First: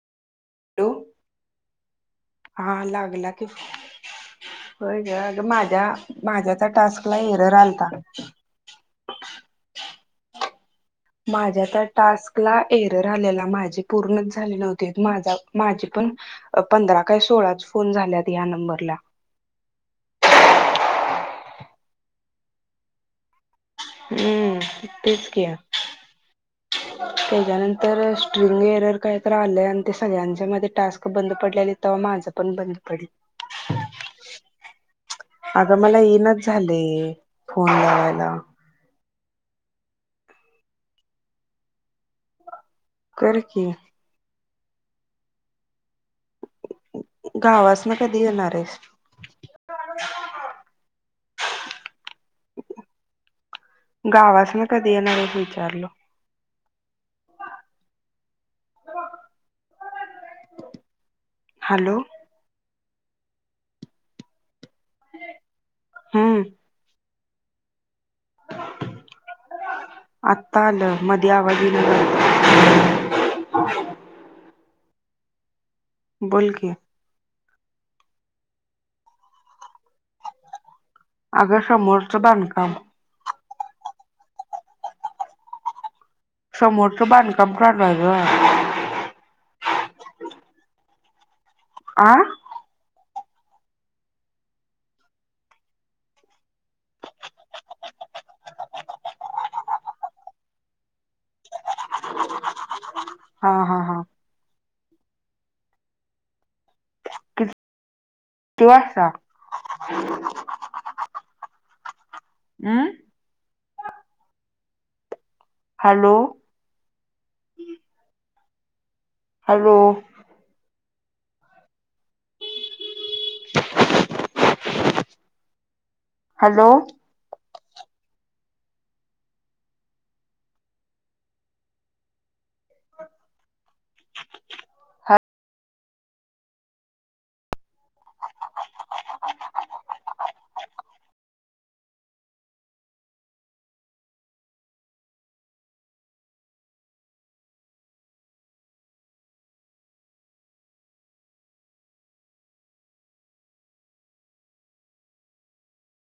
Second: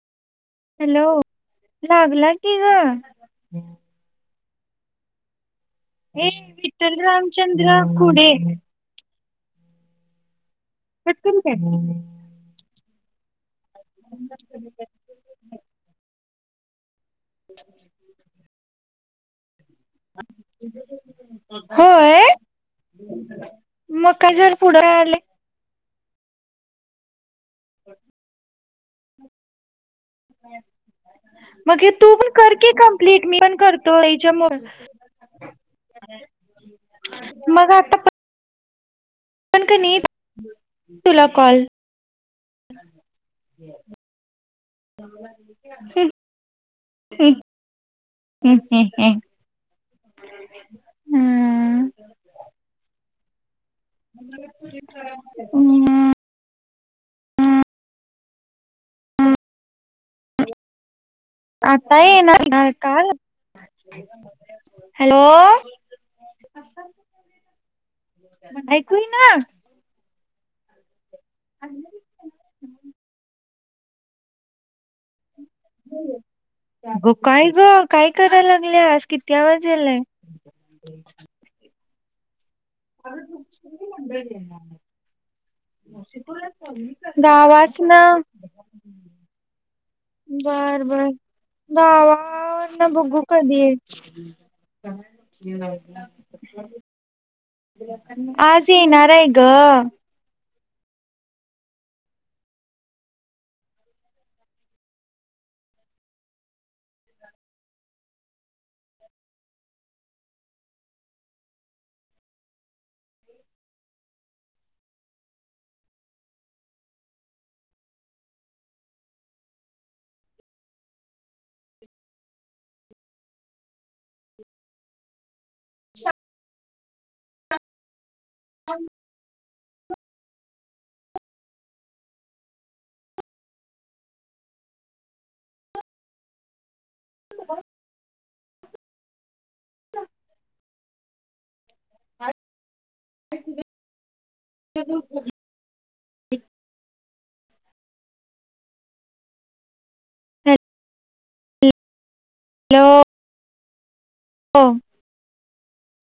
Hello लागला की ग. हा लागला की होय ग अग माझ्या ए माझ्या त्या विठ्ठल टास्कला एरर रामचंद्र आलता. खुडे पटकन कर माझ्या त्या टास्क ला एरर आलेला माझे पूर्णच झाले न्हवते. माझा माझे पण पंधरा काय सोळाच फोन झाल्यात या नंबरला होय. म काय झालं पुढ आले. क्या? त्याच्यानंतर स्ट्रिंग एरर काय? तर आलंय आणि ते सगळ्यांच्या मध्ये टास्क बंद पडल्यालीत मग हे तवा तू माझं कर पण की बंद पडल. कंप्लीट मी पण करतो याच्या आग मला येईनाच झालय फोन मग आता लावायला. पण कनी तुला कॉल कर की ह् हम् हम् गावासन कधी येणार आहेस हम्म हम्म. हम्म. गावास न कधी येणार आहेत विचारलो आता हॅलो येणार की काल हॅलो हम्म ऐकू येईना. आत्ता आलं मध्ये आवज येईना झालता. बोल की अग काय ग काय कराय लागल्यास किती आवाज यालाय. अगं समोरचं बांधकाम अग तुमची ती मंडळी येणार आहेत. समोरचं बांधकाम चालू गावासन. आहे गं बर बर आ दावा न भुगू. कधीये? आज येणार, हाय गं. [unintelligible] हा हा हा. तू असा [unintelligible] हम hello! Hello! [unintelligible] Hello! [unintelligible] Hello! [unintelligible] [unintelligible] Hello! [unintelligible]